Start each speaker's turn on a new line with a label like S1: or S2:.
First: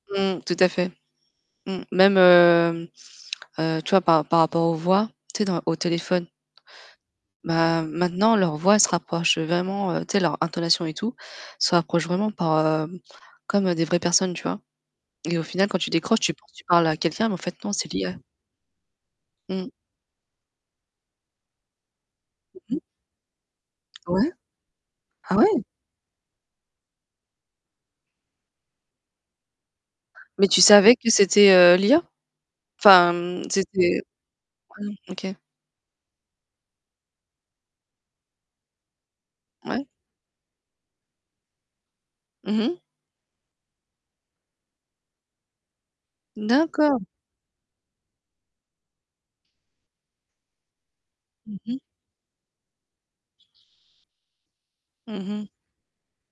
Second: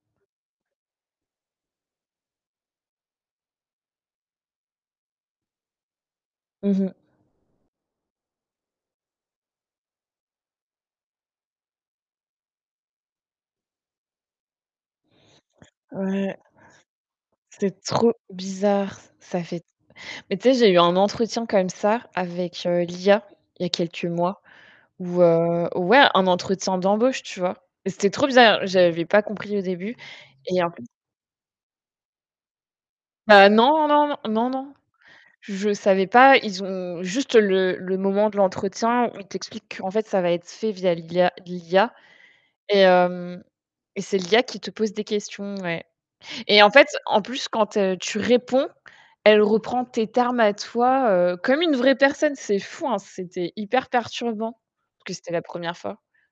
S1: Mmh. Tout à fait. Mmh. Même, hem heu, tu vois, par ra par rapport aux voix, tu sais, dans au téléphone?
S2: Mmh mh.
S1: Bah maintenant leur voix elle se rapproche, heu, vraiment, heu tu sais leur intonation et tout, se rapproche vraiment par, heu comme des vraies personnes, tu vois? Et au final quand tu décroches tu
S2: Ouais.
S1: penses tu parles à quelqu'un mais en fait non
S2: C'est
S1: c'est
S2: trop
S1: l'IA.
S2: bizarre, ç ça fait
S1: Mmh.
S2: mais tu sais, j'ai eu un entretien comme ça avec,
S1: Mmh
S2: heu,
S1: mh.
S2: l'IA. Il y a quelques
S1: Ouais?
S2: mois. Où
S1: Ah, ouais!
S2: heu ouais, un entretien d'embauche, tu vois? Mais c'était trop bizarre, j'avais pas compris au début,
S1: Mais tu
S2: et en p
S1: savais que c'était, heu, l'IA? Enfin, mmh,
S2: Bah non,
S1: c'était
S2: non, non. N non, non.
S1: mmh, OK.
S2: Je savais pas, ils ont juste le le moment de l'entretien où ils t'expliquent
S1: Ouais.
S2: qu'en fait, ça va être fait via l'IA l'IA
S1: Mmh mh.
S2: et heu et c'est l'IA qui te pose des questions, ouais. Et en fait,
S1: D'accord.
S2: en plus, quand te tu réponds, elle reprend tes termes à toi, heu,
S1: Mmh
S2: comme une
S1: mh.
S2: vraie personne, c'est fou, hein! C'était hyper perturbant. Parce que
S1: Mmh
S2: c'était la
S1: mh.
S2: 1re fois.